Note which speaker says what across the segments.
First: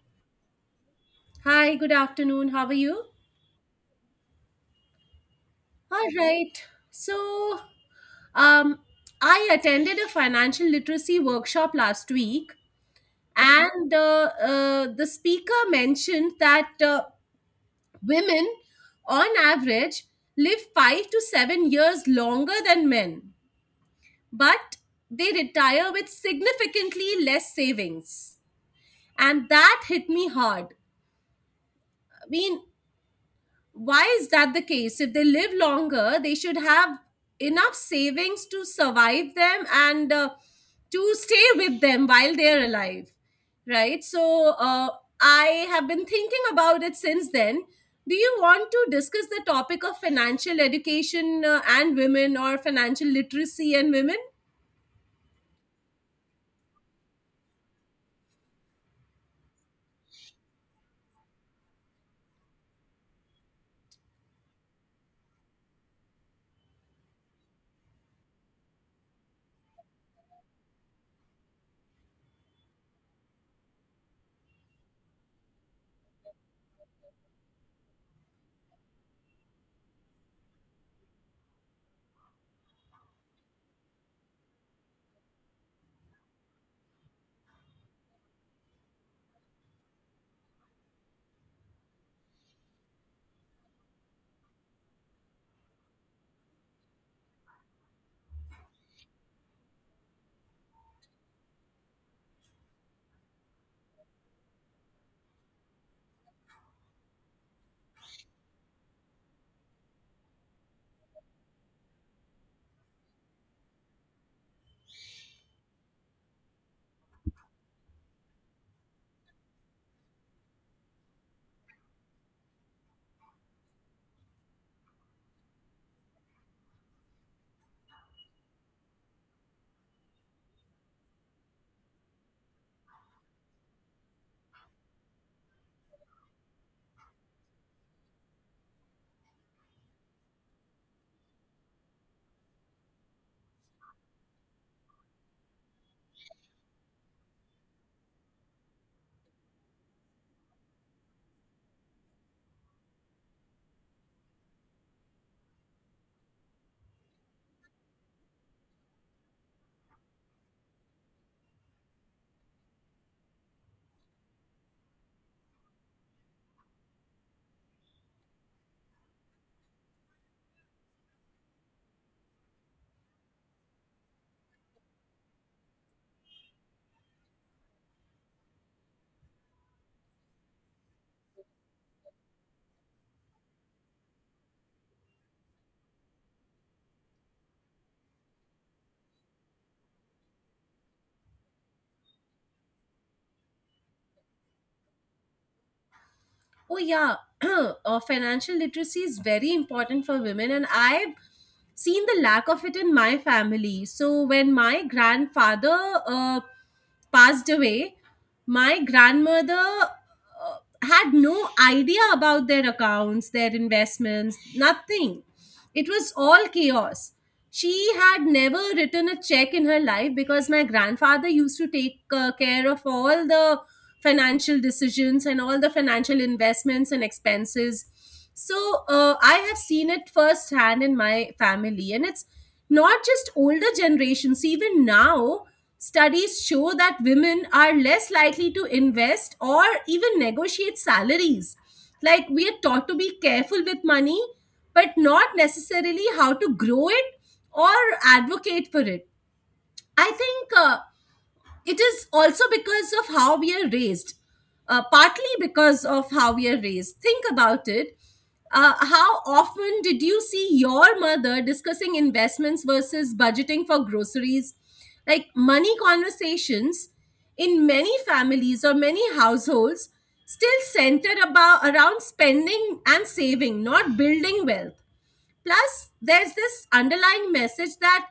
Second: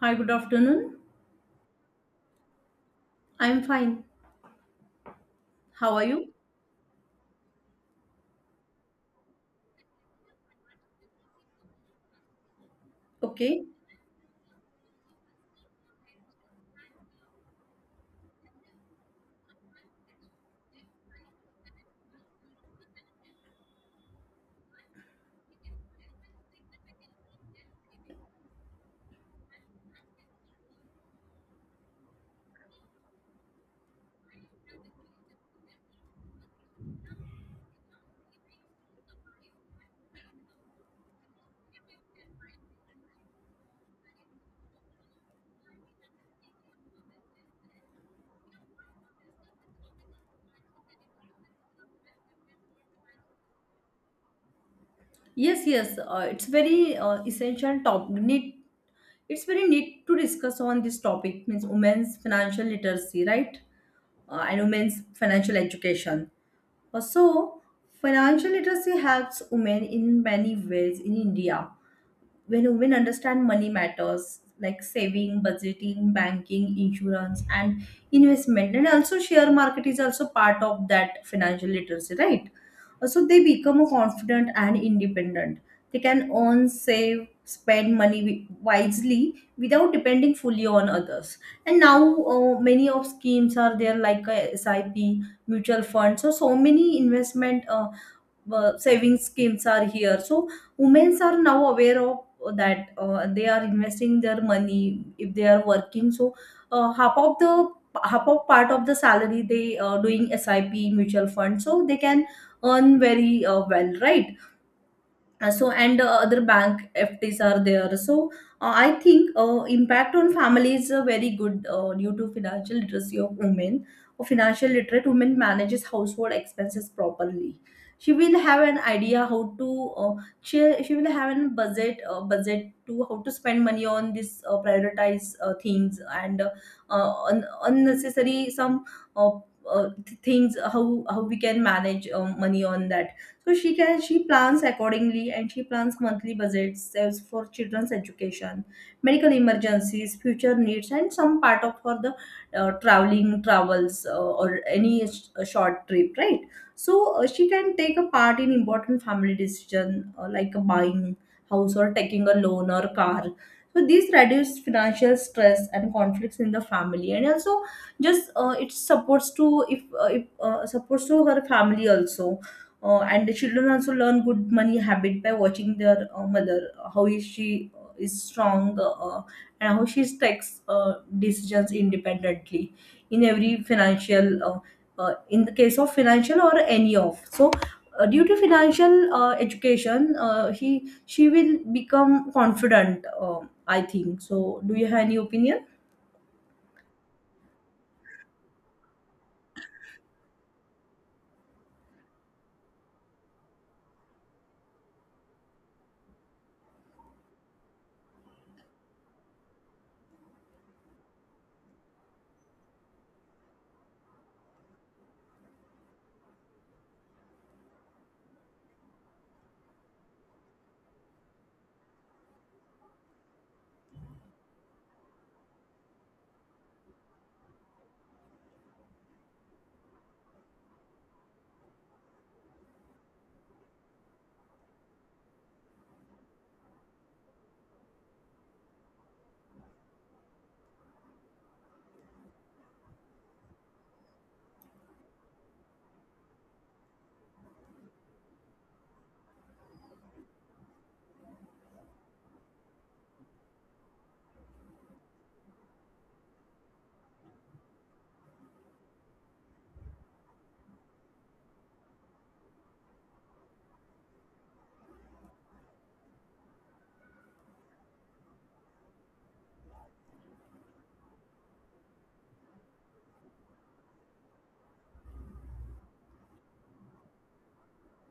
Speaker 1: Hi, good afternoon.
Speaker 2: Hi, good afternoon. How are you?
Speaker 1: I'm fine. How are
Speaker 2: All
Speaker 1: you?
Speaker 2: right. So, um, I attended a financial literacy workshop last week,
Speaker 1: Okay.
Speaker 2: and the speaker mentioned that women, on average, live 5 to 7 years longer than men, but they retire with significantly less savings. And that hit me hard. I mean, why is that the case? If they live longer, they should have enough savings to survive them and to stay with them while they're alive, right? So I have been thinking about it since then. Do you want to discuss the topic of financial education and women, or financial literacy and women?
Speaker 1: Yes, yes. It's very essential top need. It's very need to discuss on this topic means women's financial literacy, right? And women's financial education. So, financial literacy helps women in many ways in India. When women understand money matters like saving, budgeting, banking, insurance and investment, and also share market is also part of that financial literacy, right? So they become confident and independent. They can earn, save, spend money wisely without depending fully on others. And now, many of schemes are there like SIP, mutual funds, so many investment saving schemes are here. So women are now aware of that. They are investing their money if they are working. So half of the half of part of the salary they are doing SIP mutual fund, so they can earn very well, right? So and other bank FTs are there. So I think impact on family is very good due to financial literacy of women. A financial literate woman manages household expenses properly. She will have an idea how to uh, she will have a budget, budget to how to spend money on this, prioritize things, and unnecessary some uh, things, how we can manage money on that. So she plans accordingly, and she plans monthly budgets for children's education, medical emergencies, future needs, and some part of for the traveling travels, or any short trip, right? So she can take a part in important family decision, like buying house or taking a loan or car. So these reduce financial stress and conflicts in the family, and also just it supports to if supports to her family also. And the children also learn good money habit by watching their mother, how is she is strong, and how she takes decisions independently in every financial in the case of financial or any of. So due to financial education, he she will become confident. I think so. Do you have any opinion?
Speaker 2: Oh, yeah. Financial literacy is very important for women, and I've seen the lack of it in my family. So when my grandfather passed away, my grandmother had no idea about their accounts, their investments, nothing. It was all chaos. She had never written a check in her life because my grandfather used to take care of all the financial decisions and all the financial investments and expenses. So I have seen it firsthand in my family, and it's not just older generations, even now. Studies show that women are less likely to invest or even negotiate salaries. Like, we are taught to be careful with money, but not necessarily how to grow it or advocate for it. I think it is also because of how we are raised, partly because of how we are raised. Think about it. How often did you see your mother discussing investments versus budgeting for groceries? Like, money conversations in many families or many households still centered about around spending and saving, not building wealth. Plus, there's this underlying message that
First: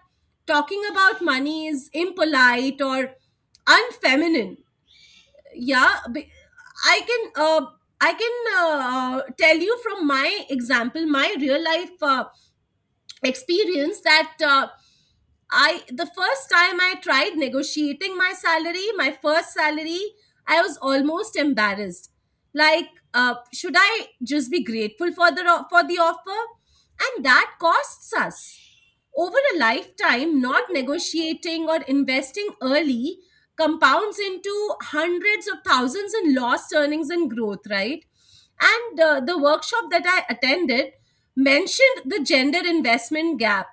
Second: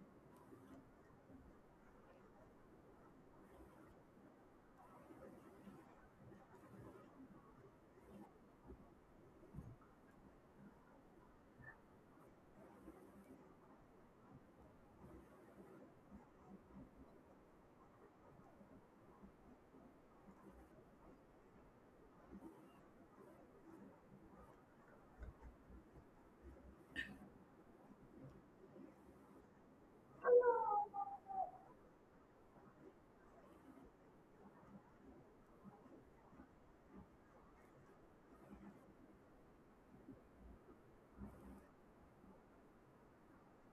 Speaker 2: talking about money is impolite or unfeminine. Yeah. Be- I can uh, I can uh, tell you from my example, my real life experience that. I the first time I tried negotiating my salary, my first salary, I was almost embarrassed. Like, should I just be grateful for the for the offer? And that costs us over a lifetime. Not negotiating or investing early compounds into hundreds of thousands in lost earnings and growth, right? And the workshop that I attended mentioned the gender investment gap.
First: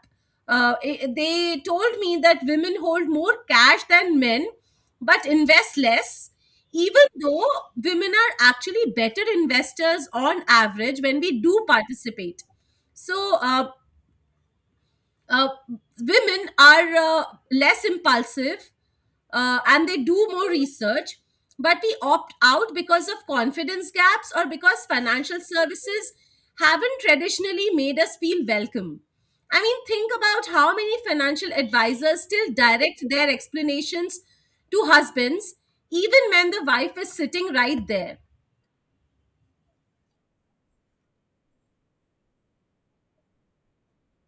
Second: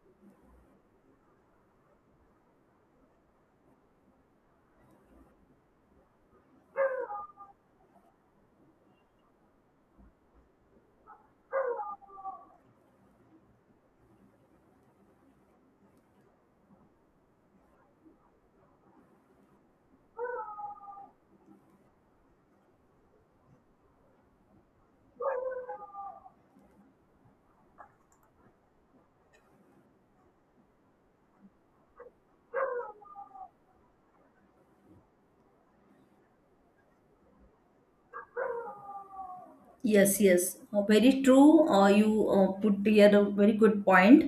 Speaker 2: They told me that women hold more cash than men but invest less, even though women are actually better investors on average when we do participate. So uh, women are less impulsive, and they do more research, but we opt out because of confidence gaps or because financial services haven't traditionally made us feel welcome. I mean, think about how many financial advisors still direct their explanations to husbands, even when the wife is sitting right there.
Speaker 1: Yes, yes. Very true. You put here a very good point,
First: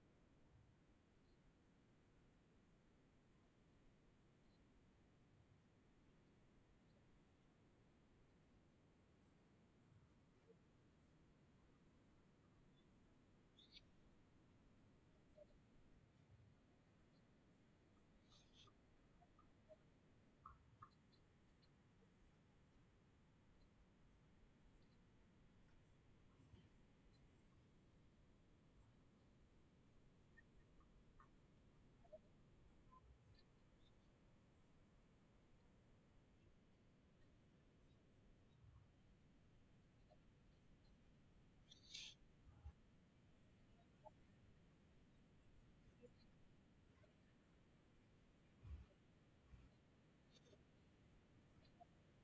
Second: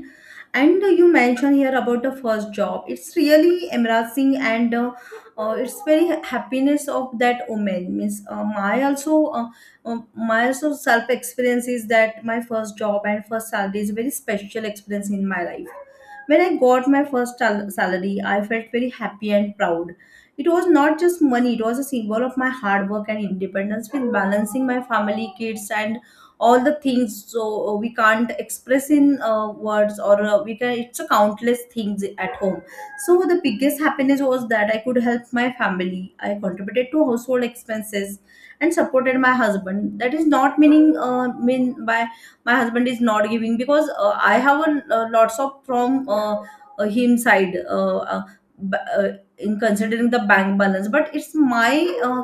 Speaker 1: and you mentioned here about the first job. It's really embarrassing, and it's very happiness of that woman. Means uh, my also self experience is that my first job and first salary is a very special experience in my life. When I got my first salary, I felt very happy and proud. It was not just money, it was a symbol of my hard work and independence with balancing my family, kids, and all the things. So we can't express in words, or we can it's a countless things at home. So the biggest happiness was that I could help my family. I contributed to household expenses and supported my husband. That is not meaning mean by my husband is not giving, because I have a, lots of from him side b- uh, in considering the bank balance, but it's my uh,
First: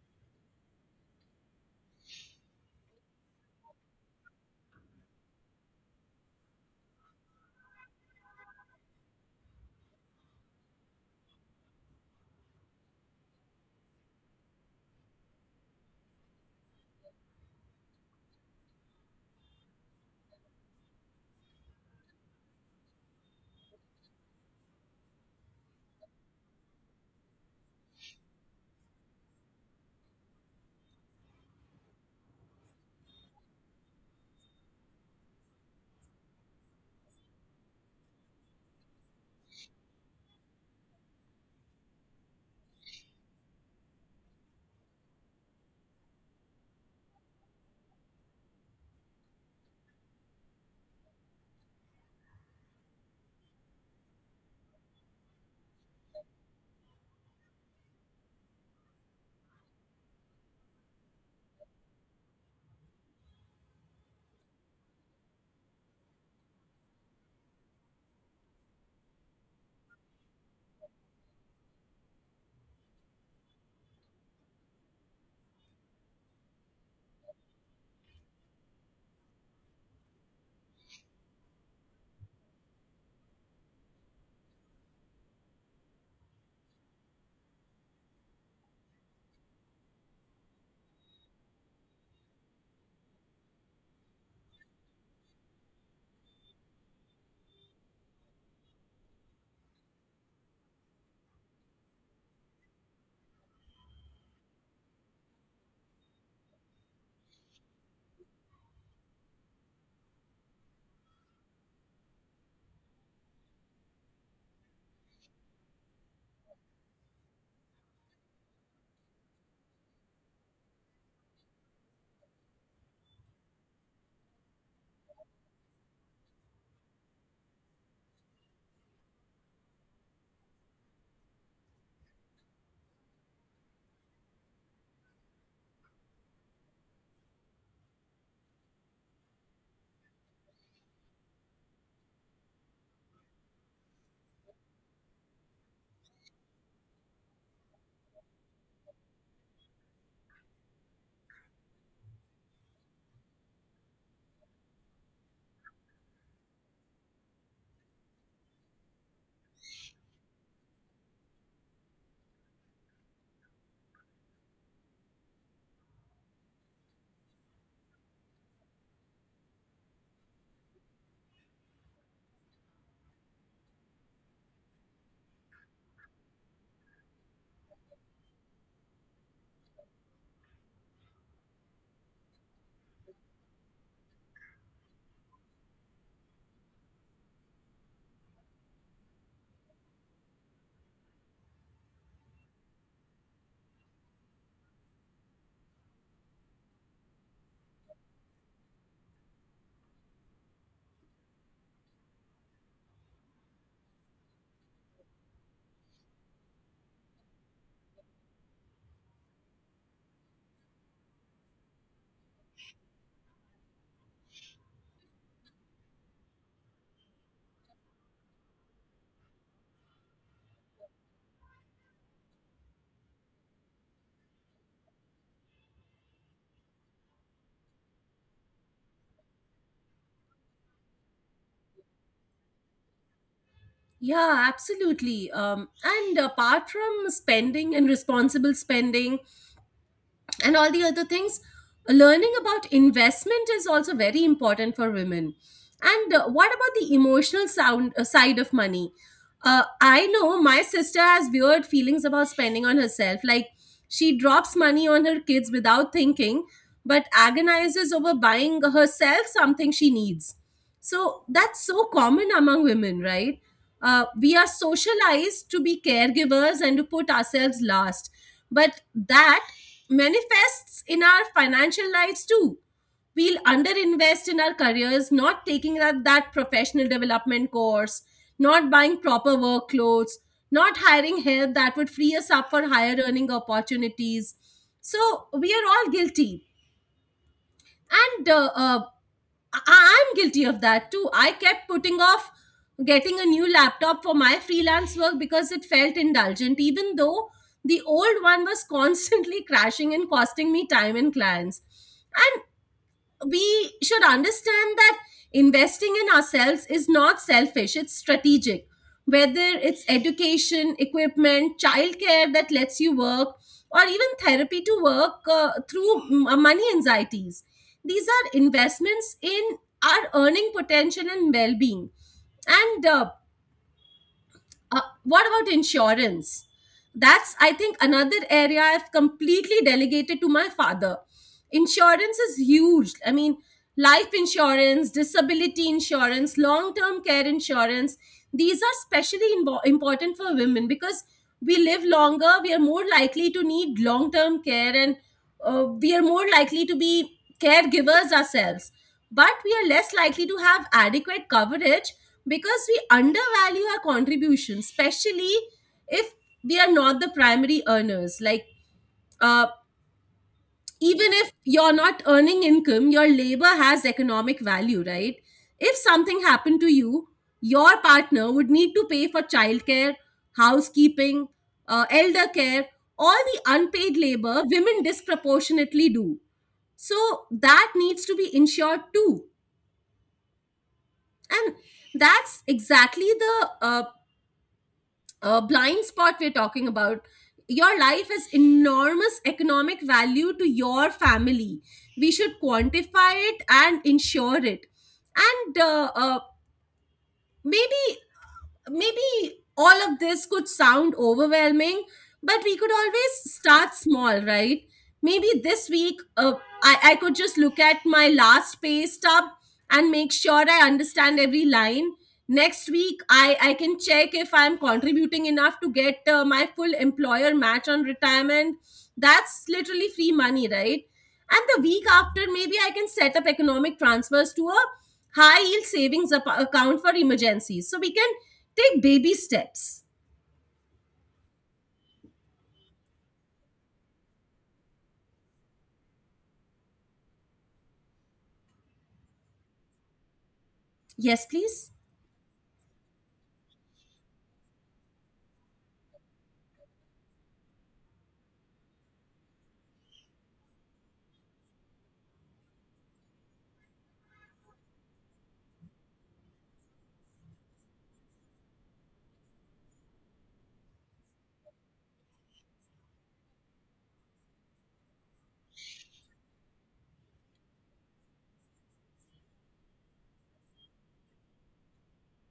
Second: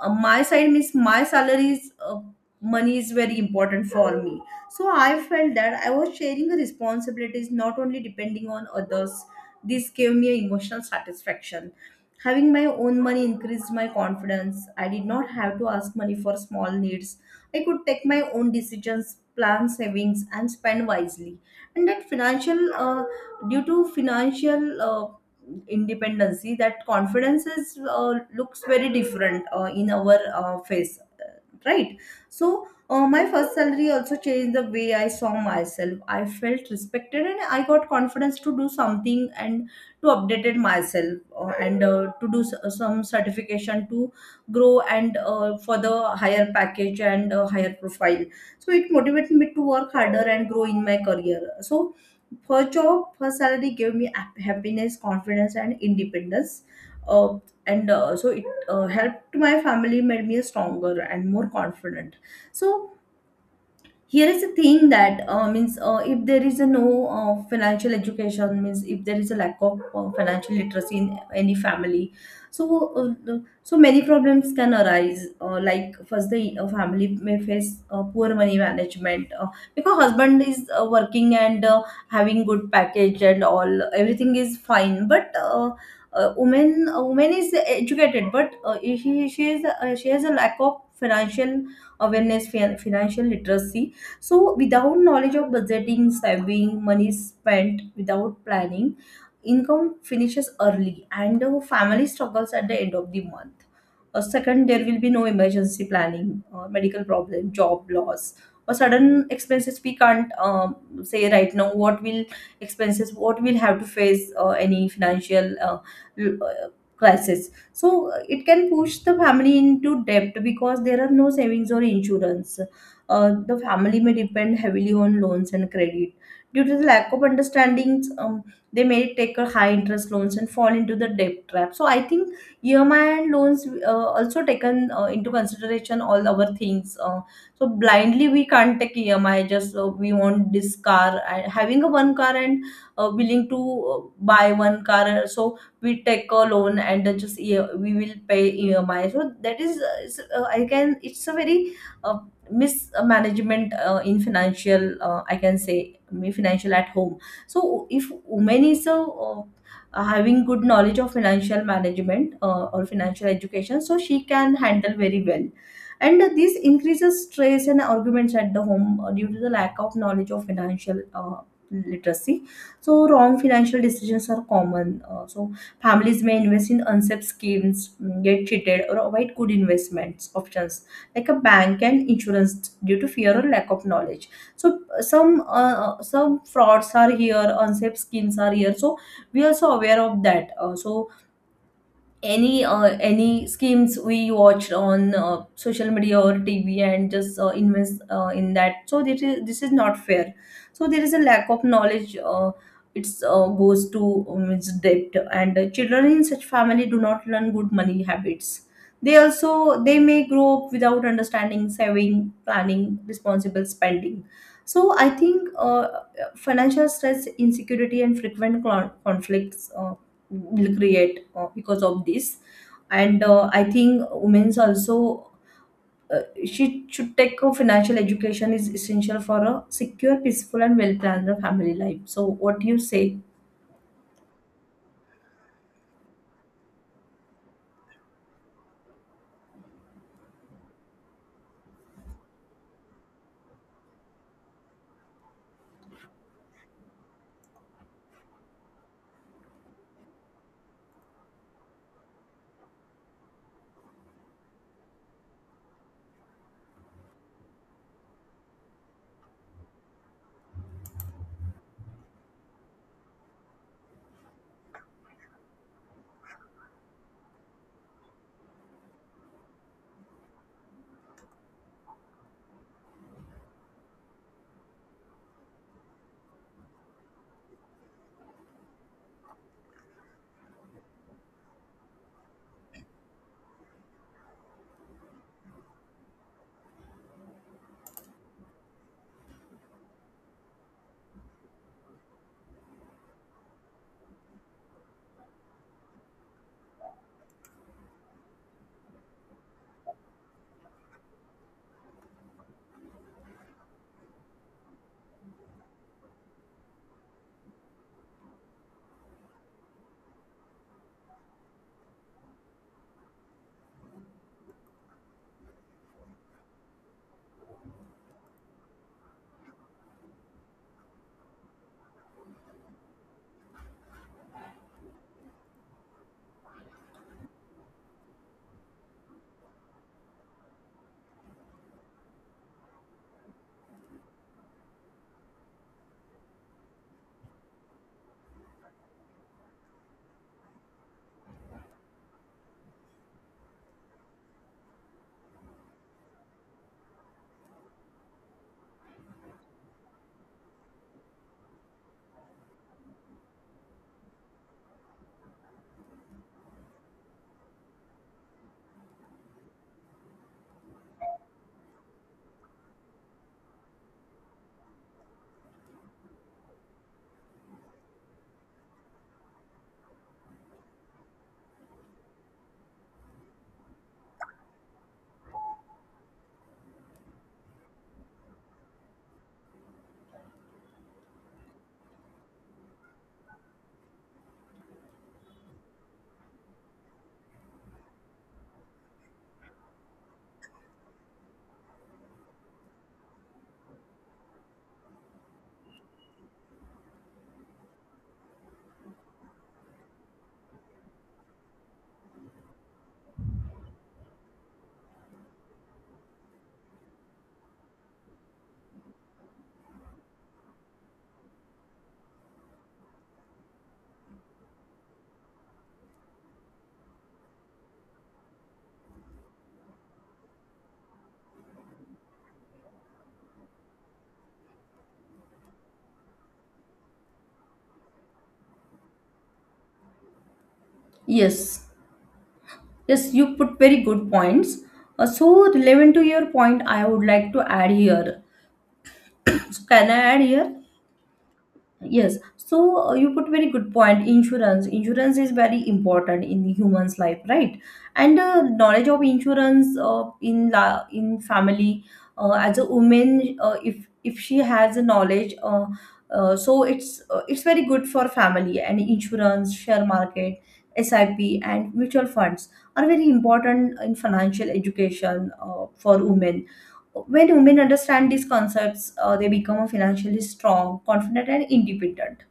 Speaker 1: my side, means my salaries money is very important for me. So I felt that I was sharing the responsibilities, not only depending on others. This gave me a emotional satisfaction. Having my own money increased my confidence. I did not have to ask money for small needs. I could take my own decisions, plan savings, and spend wisely. And that financial due to financial independency, that confidence is looks very different in our face, right? So my first salary also changed the way I saw myself. I felt respected, and I got confidence to do something and to update it myself, and to do some certification to grow, and for the higher package and higher profile. So it motivated me to work harder and grow in my career. So her job, her salary gave me happiness, confidence, and independence. Uh, and so it helped my family, made me stronger and more confident. So here is the thing that means if there is a no financial education, means if there is a lack of financial literacy in any family, so so many problems can arise, like first the family may face poor money management, because husband is working and having good package and all, everything is fine, but woman a woman is educated, but she is she has a lack of financial awareness, financial literacy. So, without knowledge of budgeting, saving, money spent without planning, income finishes early and the family struggles at the end of the month. Second, there will be no emergency planning, medical problem, job loss, or sudden expenses. We can't say right now what will expenses, what will have to face any financial l- uh, crisis. So it can push the family into debt because there are no savings or insurance. The family may depend heavily on loans and credit. Due to the lack of understandings, they may take a high interest loans and fall into the debt trap. So I think EMI and loans also taken into consideration all our things. So blindly we can't take EMI, just we want this car and having a one car and willing to buy one car. So we take a loan and we will pay EMI. So that is it's, I can it's a very uh, mismanagement in financial, I can say, me financial at home. So if woman is a uh, having good knowledge of financial management or financial education, so she can handle very well. And this increases stress and arguments at the home due to the lack of knowledge of financial literacy. So wrong financial decisions are common. So families may invest in unsafe schemes, get cheated, or avoid good investments options like a bank and insurance due to fear or lack of knowledge. So some frauds are here, unsafe schemes are here. So we also aware of that. So any schemes we watched on social media or TV and just invest in that. So this is not fair. So there is a lack of knowledge. It's goes to its depth, and children in such family do not learn good money habits. They may grow up without understanding saving, planning, responsible spending. So I think financial stress, insecurity, and frequent conflicts will create because of this. And I think women's also uh, she should take a financial education is essential for a secure, peaceful, and well planned family life. So what do you say?
Speaker 2: Yeah, absolutely. And apart from spending and responsible spending and all the other things, learning about investment is also very important for women. And what about the emotional sound side of money? I know my sister has weird feelings about spending on herself. Like, she drops money on her kids without thinking, but agonizes over buying herself something she needs. So that's so common among women, right? We are socialized to be caregivers and to put ourselves last, but that manifests in our financial lives too. We'll underinvest in our careers, not taking that professional development course, not buying proper work clothes, not hiring help that would free us up for higher earning opportunities. So we are all guilty. And I'm guilty of that too. I kept putting off getting a new laptop for my freelance work because it felt indulgent, even though the old one was constantly crashing and costing me time and clients. I we should understand that investing in ourselves is not selfish, it's strategic. Whether it's education, equipment, childcare that lets you work, or even therapy to work through money anxieties. These are investments in our earning potential and well being. And what about insurance? That's, I think, another area I've completely delegated to my father. Insurance is huge. I mean, life insurance, disability insurance, long term care insurance, these are especially important for women because we live longer, we are more likely to need long term care, and we are more likely to be caregivers ourselves. But we are less likely to have adequate coverage because we undervalue our contribution, especially if we are not the primary earners. Like, uh, even if you're not earning income, your labor has economic value, right? If something happened to you, your partner would need to pay for childcare, housekeeping, elder care, all the unpaid labor women disproportionately do. So that needs to be insured too. And that's exactly the blind spot we're talking about. Your life has enormous economic value to your family. We should quantify it and ensure it. And maybe maybe all of this could sound overwhelming, but we could always start small, right? Maybe this week, I could just look at my last pay stub and make sure I understand every line. Next week, I can check if I'm contributing enough to get my full employer match on retirement. That's literally free money, right? And the week after, maybe I can set up economic transfers to a high yield savings account for emergencies. So we can take baby steps.
Speaker 1: Yes, yes, you put very good points. So relevant to your point, I would like to add here. So can I add here?
Speaker 2: Yes, please.
Speaker 1: Yes, so you put very good point. Insurance, insurance is very important in human's life, right? And knowledge of insurance in family, as a woman, if she has a knowledge, so it's very good for family. And insurance, share market, SIP, and mutual funds are very important in financial education for women. When women understand these concepts, they become financially strong, confident, and independent.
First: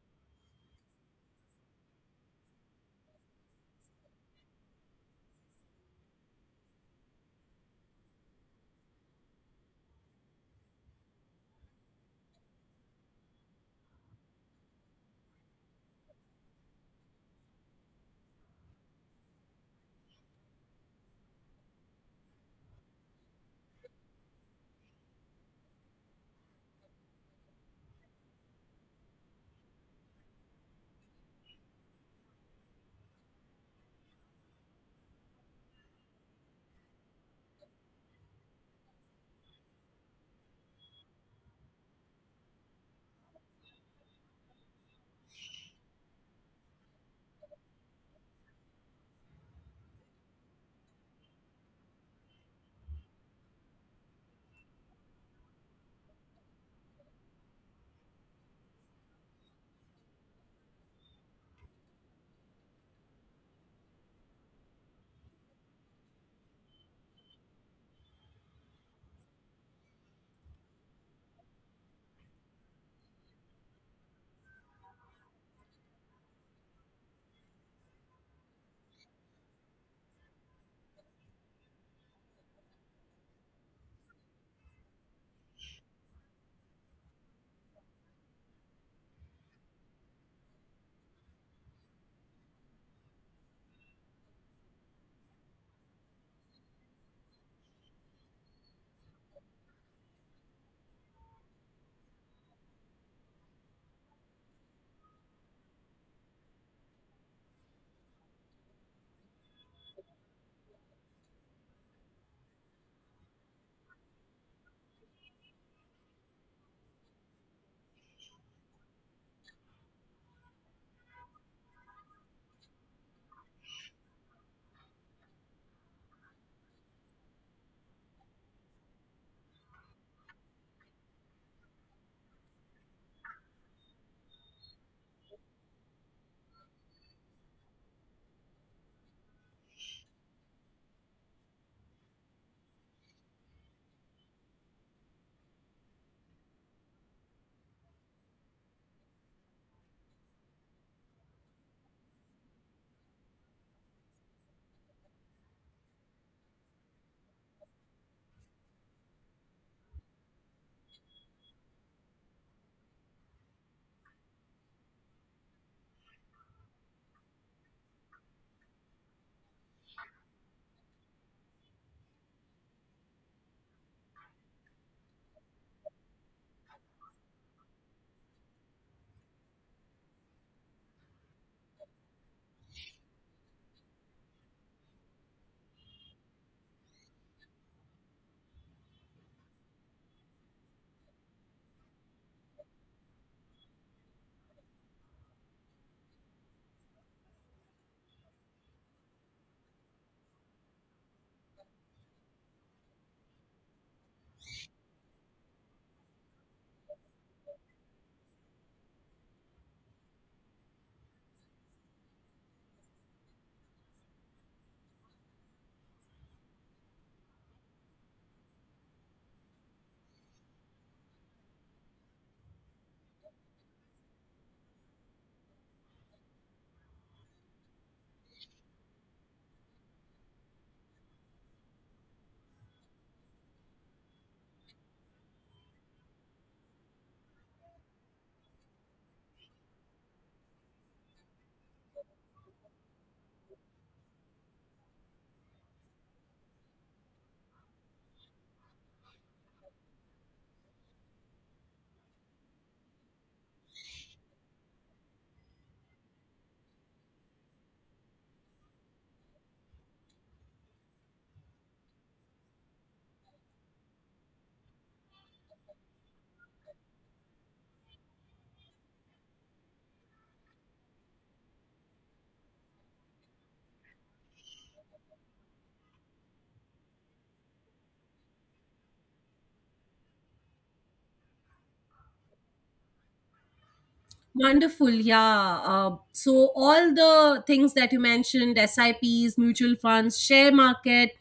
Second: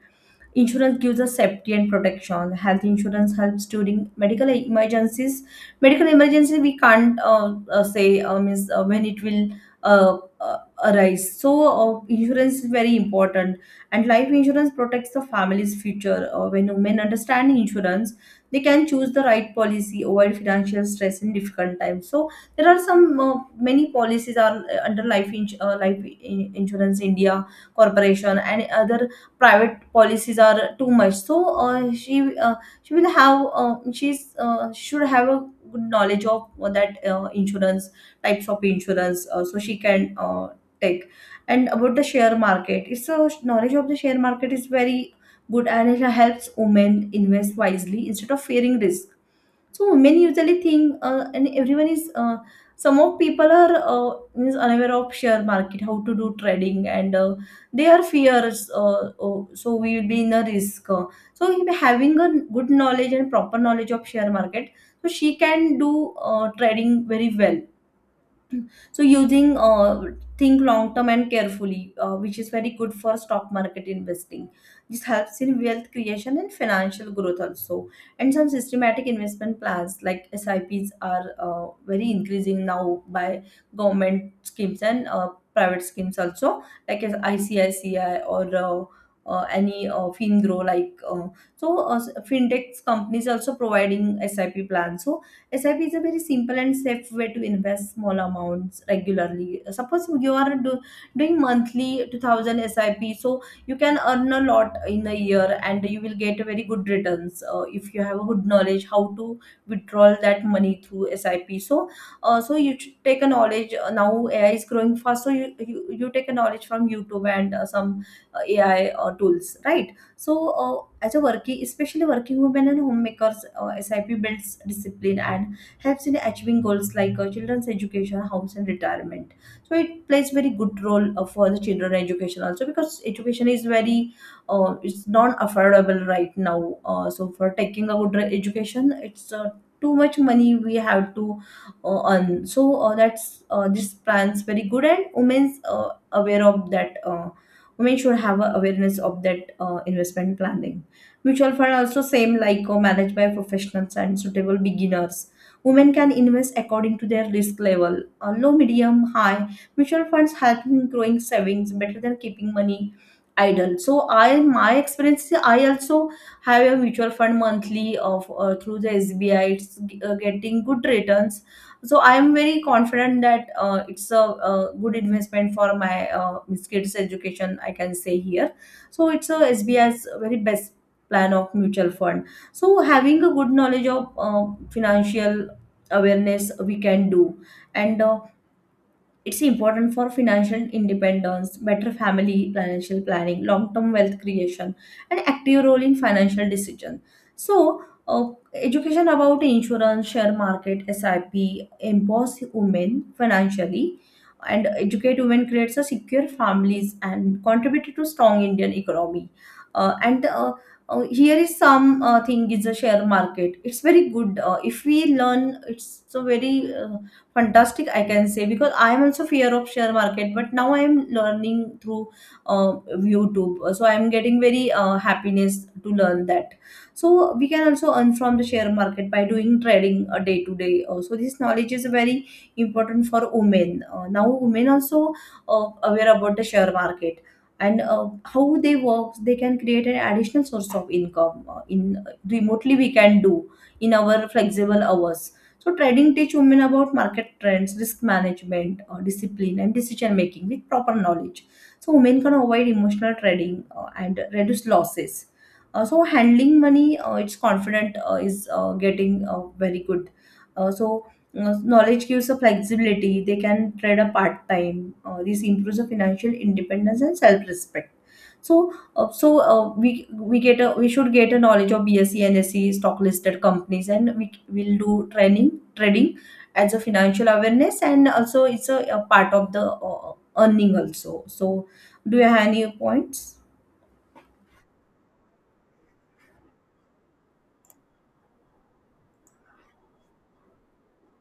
Speaker 1: Insurance gives us safety and protection. Health insurance helps during medical emergencies. Medical emergency we can't say is when it will uh, uh, arise. So insurance is very important, and life insurance protects the family's future. When women understand insurance, they can choose the right policy, avoid financial stress in difficult times. So there are some many policies are under life, life insurance India corporation, and other private policies are too much. So uh, she uh, she will have she's should have a good knowledge of that insurance, types of insurance, so she can take. And about the share market, it's a knowledge of the share market is very good, and it helps women invest wisely instead of fearing risk. So women usually think, and everyone is. Some of people are means unaware of share market, how to do trading, and they are fears. Oh, so we will be in a risk. So if having a good knowledge and proper knowledge of share market, so she can do trading very well, so using think long term and carefully, which is very good for stock market investing. This helps in wealth creation and financial growth also. And some systematic investment plans like sips are very increasing now by government schemes and private schemes also like as icici or any fingrow like so fintech companies also providing sip plans. So SIP is a very simple and safe way to invest small amounts regularly. Suppose you are doing monthly 2000 SIP, so you can earn a lot in a year and you will get very good returns if you have a good knowledge how to withdraw that money through SIP. So you should take a knowledge. Now AI is growing fast, so you take a knowledge from YouTube and some AI tools, right? So, as a working, especially working women and homemakers, SIP builds discipline and helps in achieving goals like children's education, house, and retirement. So it plays very good role for the children education also, because education is very it's non affordable right now. So, for taking a good education, it's too much money we have to earn. So, that's this plan's very good and women's aware of that. Women should have a awareness of that investment planning. Mutual fund also same, like managed by professionals and suitable beginners. Women can invest according to their risk level, low medium high. Mutual funds help in growing savings better than keeping money idle. So I my experience is, I also have a mutual fund monthly of through the sbi. It's getting good returns. So I am very confident that it's a, good investment for my Miss kids education, I can say here. So it's a sbi's very best plan of mutual fund. So having a good knowledge of financial awareness we can do. And it's important for financial independence, better family financial planning, long-term wealth creation, and active role in financial decision. So, uh, education about insurance, share market, SIP, empower women financially, and educate women creates a secure families and contributed to strong Indian economy. And Here is some thing is a share market. It's very good if we learn. It's a very fantastic, I can say, because I am also fear of share market, but now I am learning through uh, youtube. So I am getting very happiness to learn that. So we can also earn from the share market by doing trading, day to day. So this knowledge is very important for women. Now women also aware about the share market, and how they work. They can create an additional source of income, in remotely we can do, in our flexible hours. So trading teach women about market trends, risk management, discipline, and decision making with proper knowledge. So women can avoid emotional trading and reduce losses. Handling money, it's confident is getting very good. Uh, so, Knowledge gives a flexibility. They can trade a part time. This improves the financial independence and self respect. So, so we get a, we should get a knowledge of BSE and SE stock listed companies, and we will do training trading as a financial awareness, and also it's a part of the earning also. So, do you have any points?
Speaker 2: Wonderful, yeah. So all the things that you mentioned, SIPs, mutual funds, share market,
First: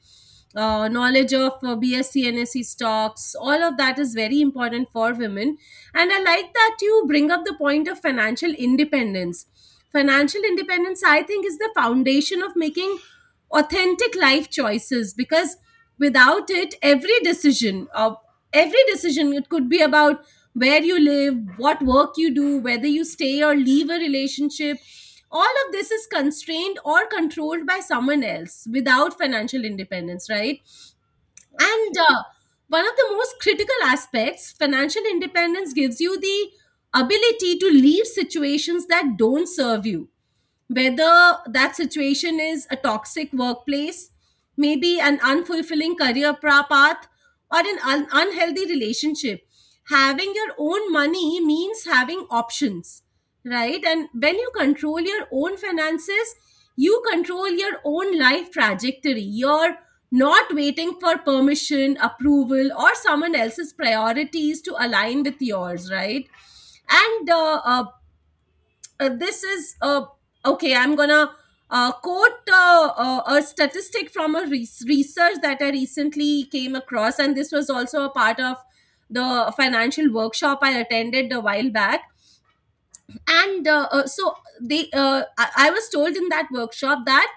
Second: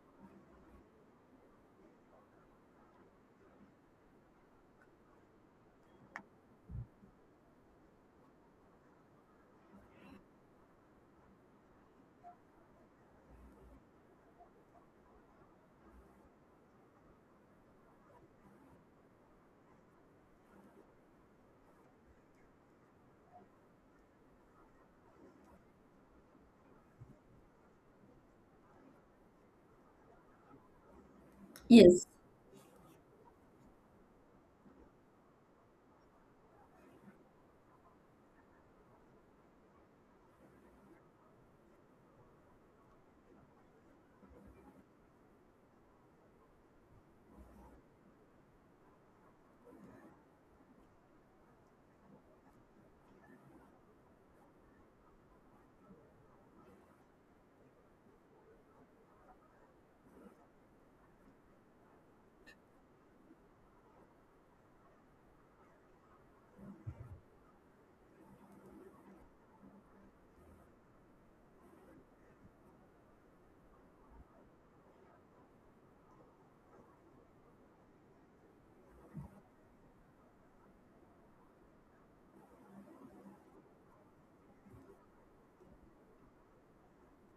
Speaker 2: knowledge of BSc, NSE stocks, all of that is very important for women. And I like that you bring up the point of financial independence. Financial independence, I think, is the foundation of making authentic life choices because without it, every decision, it could be about where you live, what work you do, whether you stay or leave a relationship. All of this is constrained or controlled by someone else without financial independence, right? And
Speaker 1: Yes.
Speaker 2: one of the most critical aspects, financial independence gives you the ability to leave situations that don't serve you, whether that situation is a toxic workplace, maybe an unfulfilling career path, or an unhealthy relationship. Having your own money means having options, right? And when you control your own finances, you control your own life trajectory. You're not waiting for permission, approval, or someone else's priorities to align with yours, right? And this is okay, I'm gonna quote a statistic from a research that I recently came across, and this was also a part of the financial workshop I attended a while back. And so they I was told in that workshop that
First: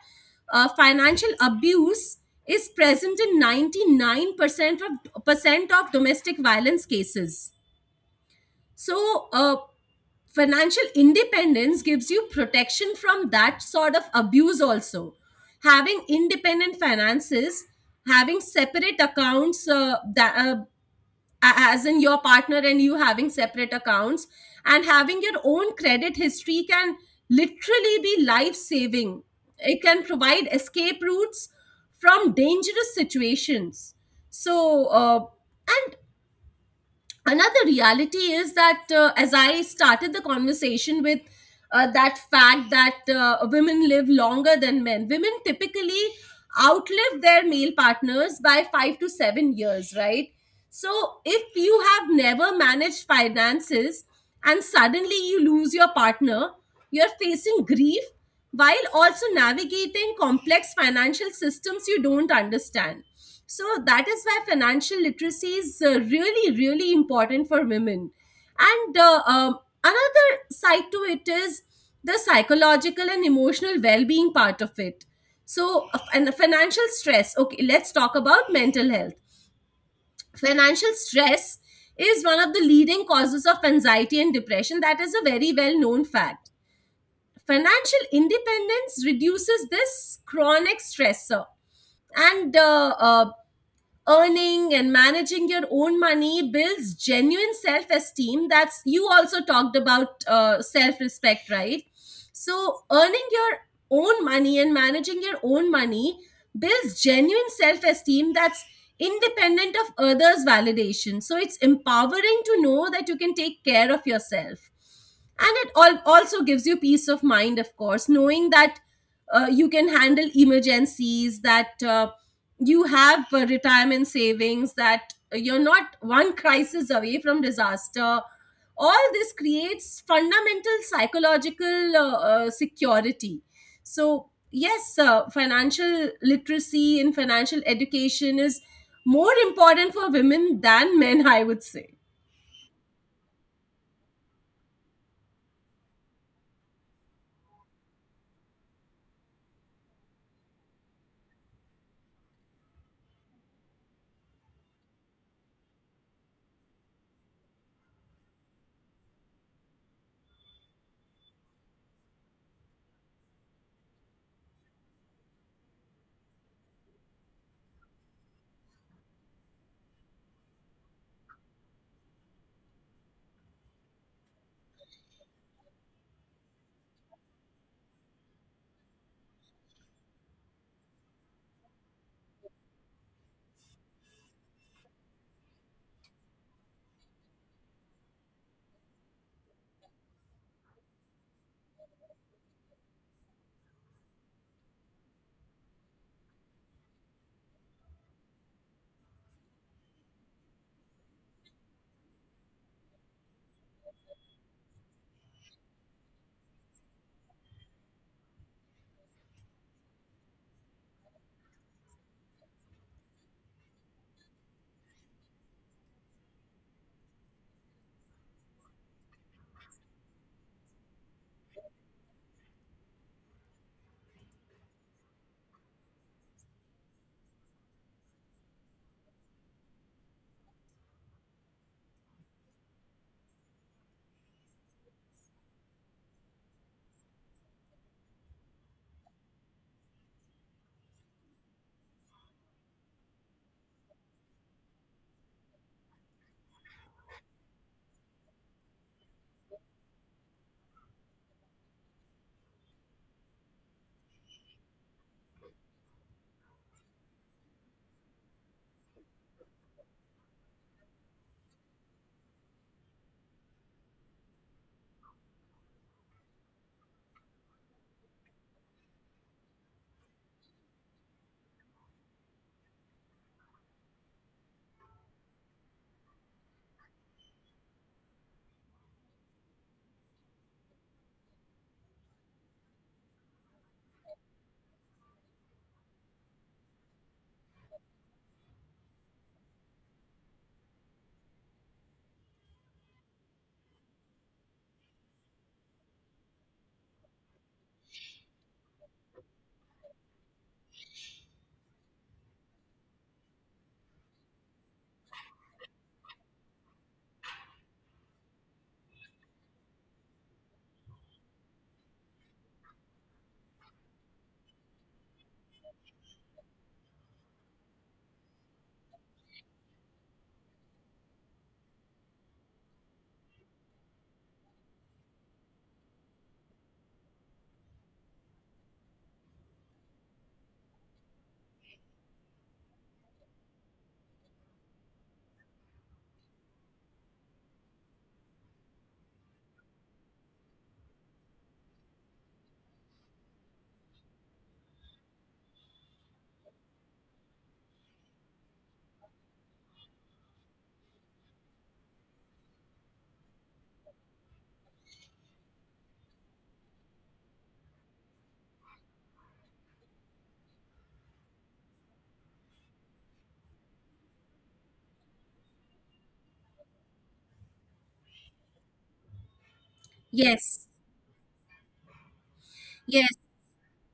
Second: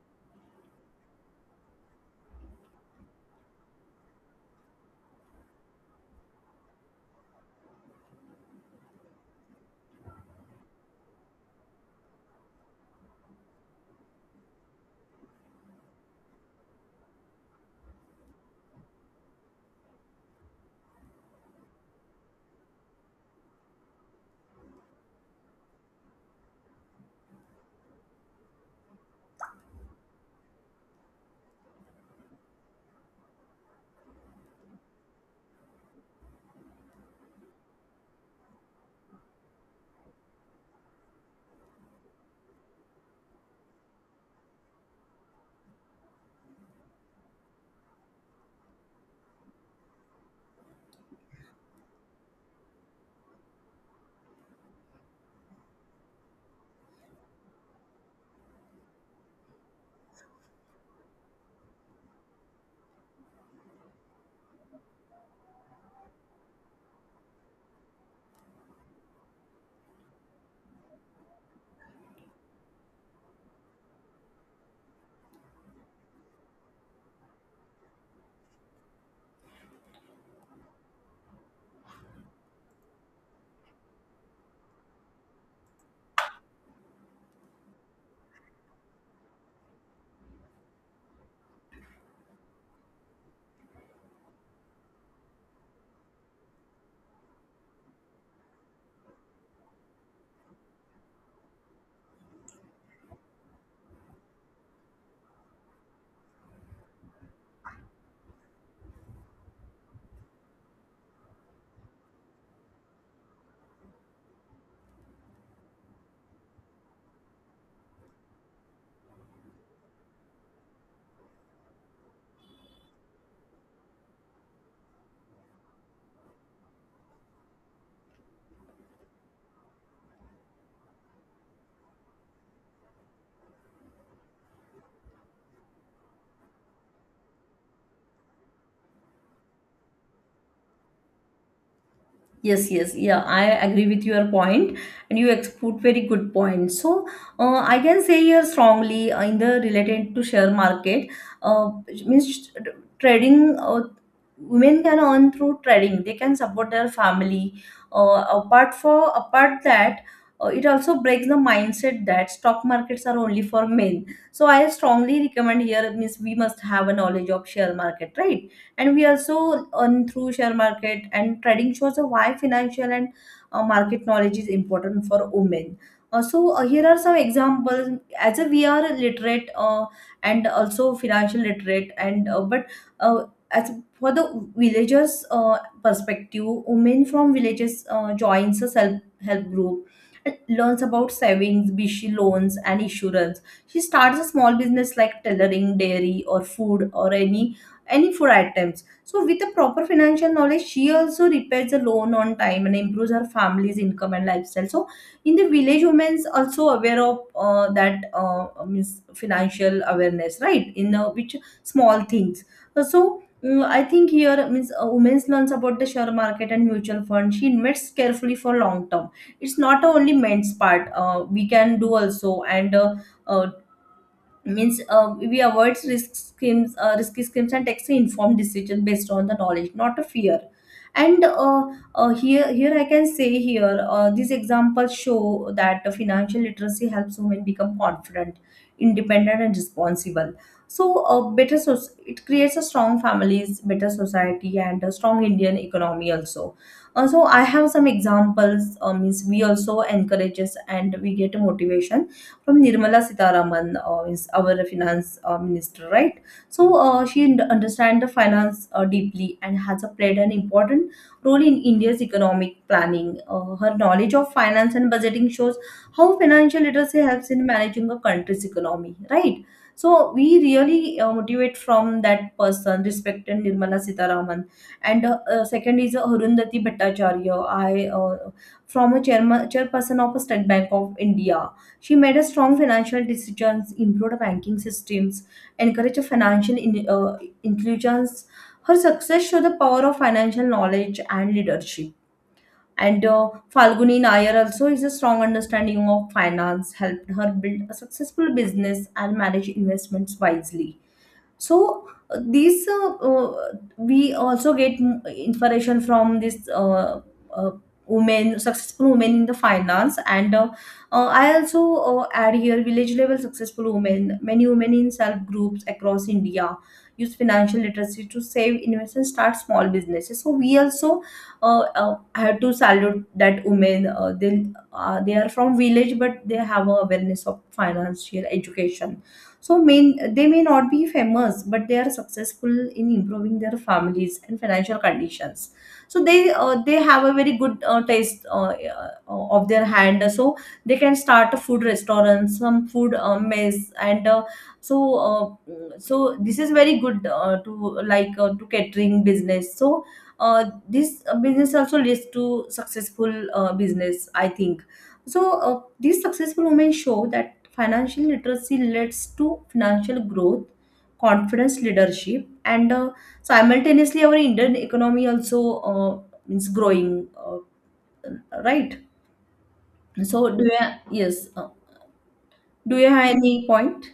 Speaker 2: financial abuse is present in 99% of percent of domestic violence cases. So, financial independence gives you protection from that sort of abuse also. Having independent finances, having separate accounts, as in your partner and you having separate accounts, and having your own credit history can literally be life saving. It can provide escape routes from dangerous situations. So, and another reality is that, as I started the conversation with, that fact that women live longer than men, women typically outlive their male partners by 5 to 7 years, right? So if you have never managed finances and suddenly you lose your partner, you're facing grief while also navigating complex financial systems you don't understand. So that is why financial literacy is really, really important for women. And another side to it is the psychological and emotional well being part of it. So, and the financial stress. Okay, let's talk about mental health. Financial stress is one of the leading causes of anxiety and depression. That is a very well known fact. Financial independence reduces this chronic stressor, and earning and managing your own money builds genuine self esteem. That's you also talked about self respect, right? So, earning your own money and managing your own money builds genuine self esteem that's independent of others' validation. So, it's empowering to know that you can take care of yourself. And it all also gives you peace of mind, of course, knowing that you can handle emergencies, that you have retirement savings, that you're not one crisis away from disaster. All this creates fundamental psychological security. So yes, financial literacy and financial education is more important for women than men, I would say.
Speaker 1: Yes, yes, yeah, I agree with your point, and you put very good point. So, I can say here strongly, in the related to share market, which means trading. Women can earn through trading; they can support their family. Apart for apart that, it also breaks the mindset that stock markets are only for men. So I strongly recommend here means we must have a knowledge of share market, right? And we also earn through share market, and trading shows why financial and market knowledge is important for women. Here are some examples. As a we are literate and also financial literate, and but uh, as for the villagers perspective, women from villages joins a self help group and learns about savings bishi loans and insurance. She starts a small business like tailoring dairy or food or any four items. So with a proper financial knowledge, she also repays the loan on time and improves her family's income and lifestyle. So in the village, women's also aware of that means financial awareness, right? In which small things. Mm, I think here means a women's learns about the share market and mutual fund. She invests carefully for long term. It's not only men's part. We can do also, and uh, means we avoid risk schemes, risky schemes, and takes an informed decision based on the knowledge, not a fear. And uh, uh, here here I can say here, these examples show that the financial literacy helps women become confident, independent and responsible. So it creates a strong families, better society, and a strong indian economy also. So I have some examples. Means we also encourages and we get a motivation from Nirmala Sitaraman, is our finance minister, right? So she understands the finance deeply and has played an important role in India's economic planning. Her knowledge of finance and budgeting shows how financial literacy helps in managing a country's economy, right? So we really motivate from that person, respected Nirmala Sitaraman. And second is Arundhati Bhattacharya. I From a chairman, chairperson of a State Bank of India. She made a strong financial decisions, improved banking systems, encouraged financial inclusions. Her success showed the power of financial knowledge and leadership. And Falguni Nair also is a strong understanding of finance, helped her build a successful business and manage investments wisely. So these We also get inspiration from this uh, women, successful women in the finance, and I also add here village level successful women. Many women in self groups across india use financial literacy to save, invest and start small businesses. So we also have to salute that women. They are from village but they have a awareness of financial education. So may they may not be famous, but they are successful in improving their families and financial conditions. So they have a very good taste of their hand. So they can start a food restaurant, some food mess, and uh, so uh, so this is very good to, like to catering business. So this business also leads to successful business, I think. These successful women show that financial literacy leads to financial growth, confidence, leadership, and simultaneously our Indian economy also is growing, right? So do
Speaker 2: Yes.
Speaker 1: you, yes, do you have any point?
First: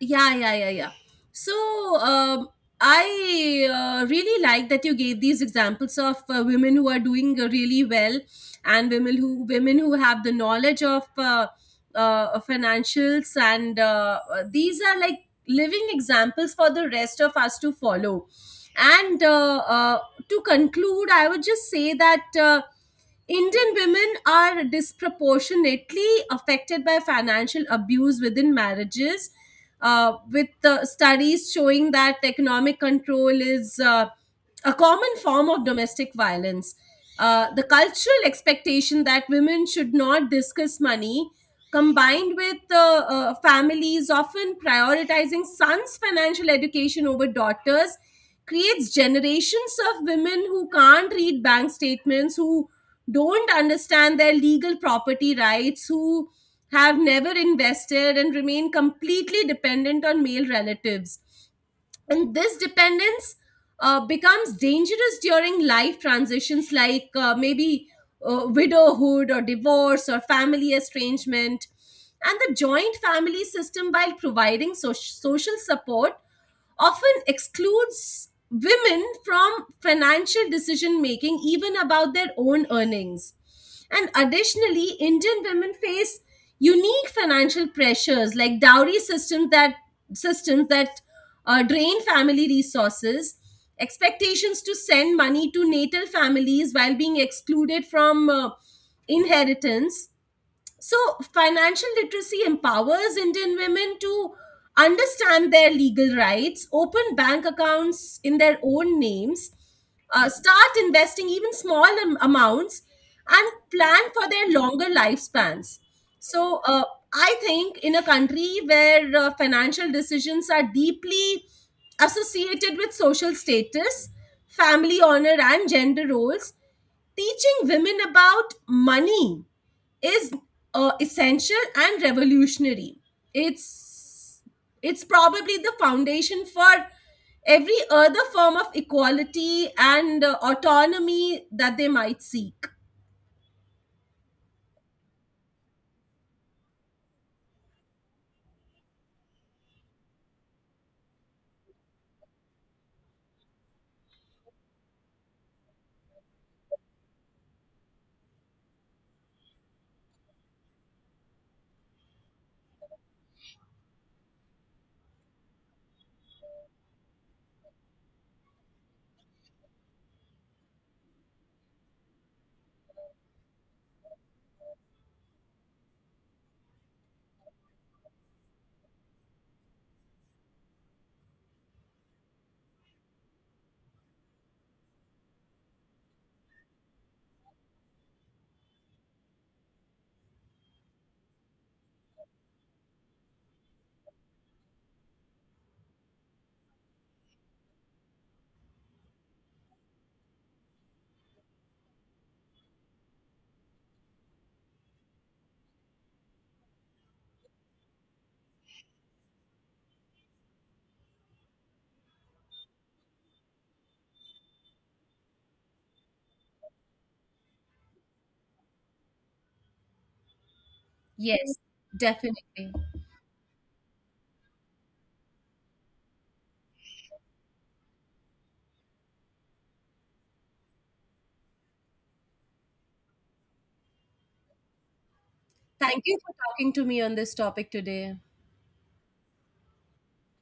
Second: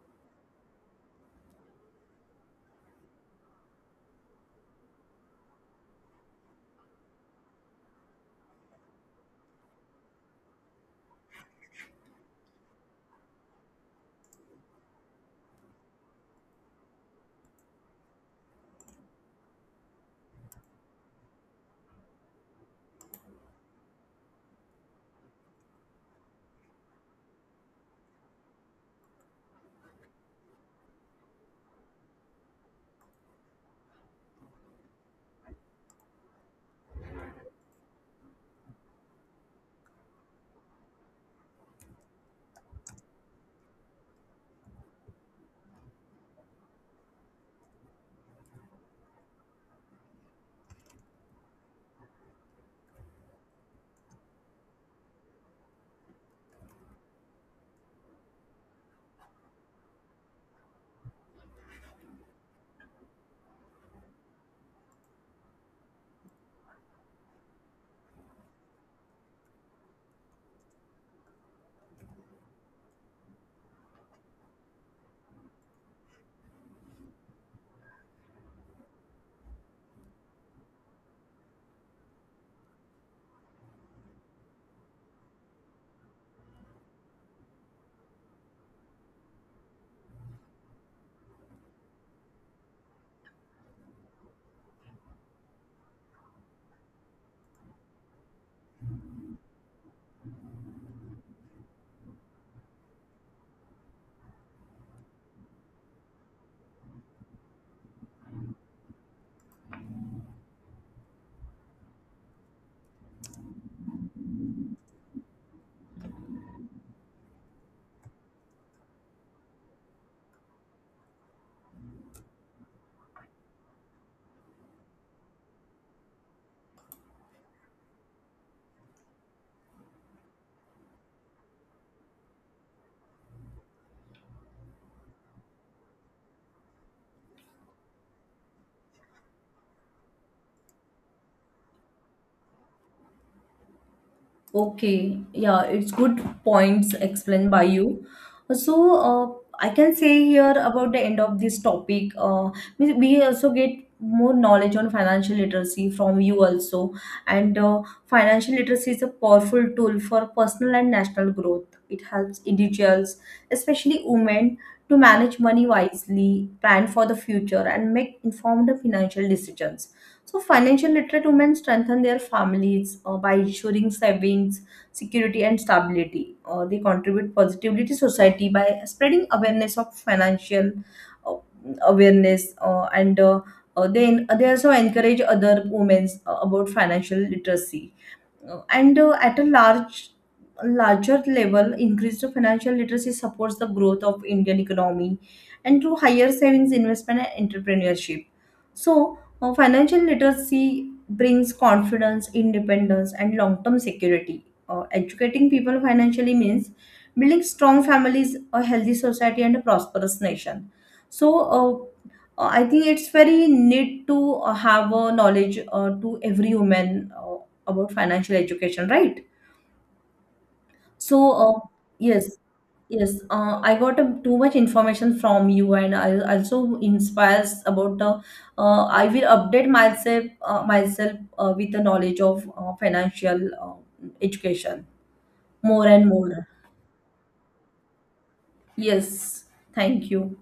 Speaker 2: Yeah, yeah, yeah, yeah. So I really like that you gave these examples of women who are doing really well, and women who have the knowledge of financials, and these are like living examples for the rest of us to follow. And to conclude, I would just say that Indian women are disproportionately affected by financial abuse within marriages, with the studies showing that economic control is a common form of domestic violence. The cultural expectation that women should not discuss money, combined with families often prioritizing sons' financial education over daughters, creates generations of women who can't read bank statements, who don't understand their legal property rights, who have never invested and remain completely dependent on male relatives. And this dependence becomes dangerous during life transitions, like maybe widowhood or divorce or family estrangement. And the joint family system, while providing social support, often excludes women from financial decision making, even about their own earnings. And additionally, Indian women face unique financial pressures, like dowry systems that drain family resources, expectations to send money to natal families while being excluded from inheritance. So financial literacy empowers Indian women to understand their legal rights, open bank accounts in their own names, start investing even small amounts, and plan for their longer lifespans. So I think in a country where financial decisions are deeply associated with social status, family honor and gender roles, teaching women about money is essential and revolutionary. It's it's probably the foundation for every other form of equality and autonomy that they might seek.
Speaker 1: Okay, yeah, it's good points explained by you. So, I can say here about the end of this topic, we also get more knowledge on financial literacy from you also. And financial literacy is a powerful tool for personal and national growth. It helps individuals, especially women, to manage money wisely, plan for the future, and make informed financial decisions. So financial literate women strengthen their families by ensuring savings, security, and stability. They contribute positively to society by spreading awareness of financial uh, awareness, and they also encourage other women about financial literacy. And at a larger level, increased financial literacy supports the growth of indian economy and through higher savings, investment and entrepreneurship. So financial literacy brings confidence, independence and long term security. Educating people financially means building strong families, a healthy society and a prosperous nation. So uh, uh, I think it's very need to have a knowledge to every woman about financial education, right? So,
Speaker 2: Yes,
Speaker 1: yes,
Speaker 2: definitely.
Speaker 1: yes, I got too much information from you, and I also inspires about the. I will update myself with the knowledge of financial education more
Speaker 2: Thank
Speaker 1: and
Speaker 2: you for
Speaker 1: more.
Speaker 2: talking to me on this topic today.
Speaker 1: Yes, thank you.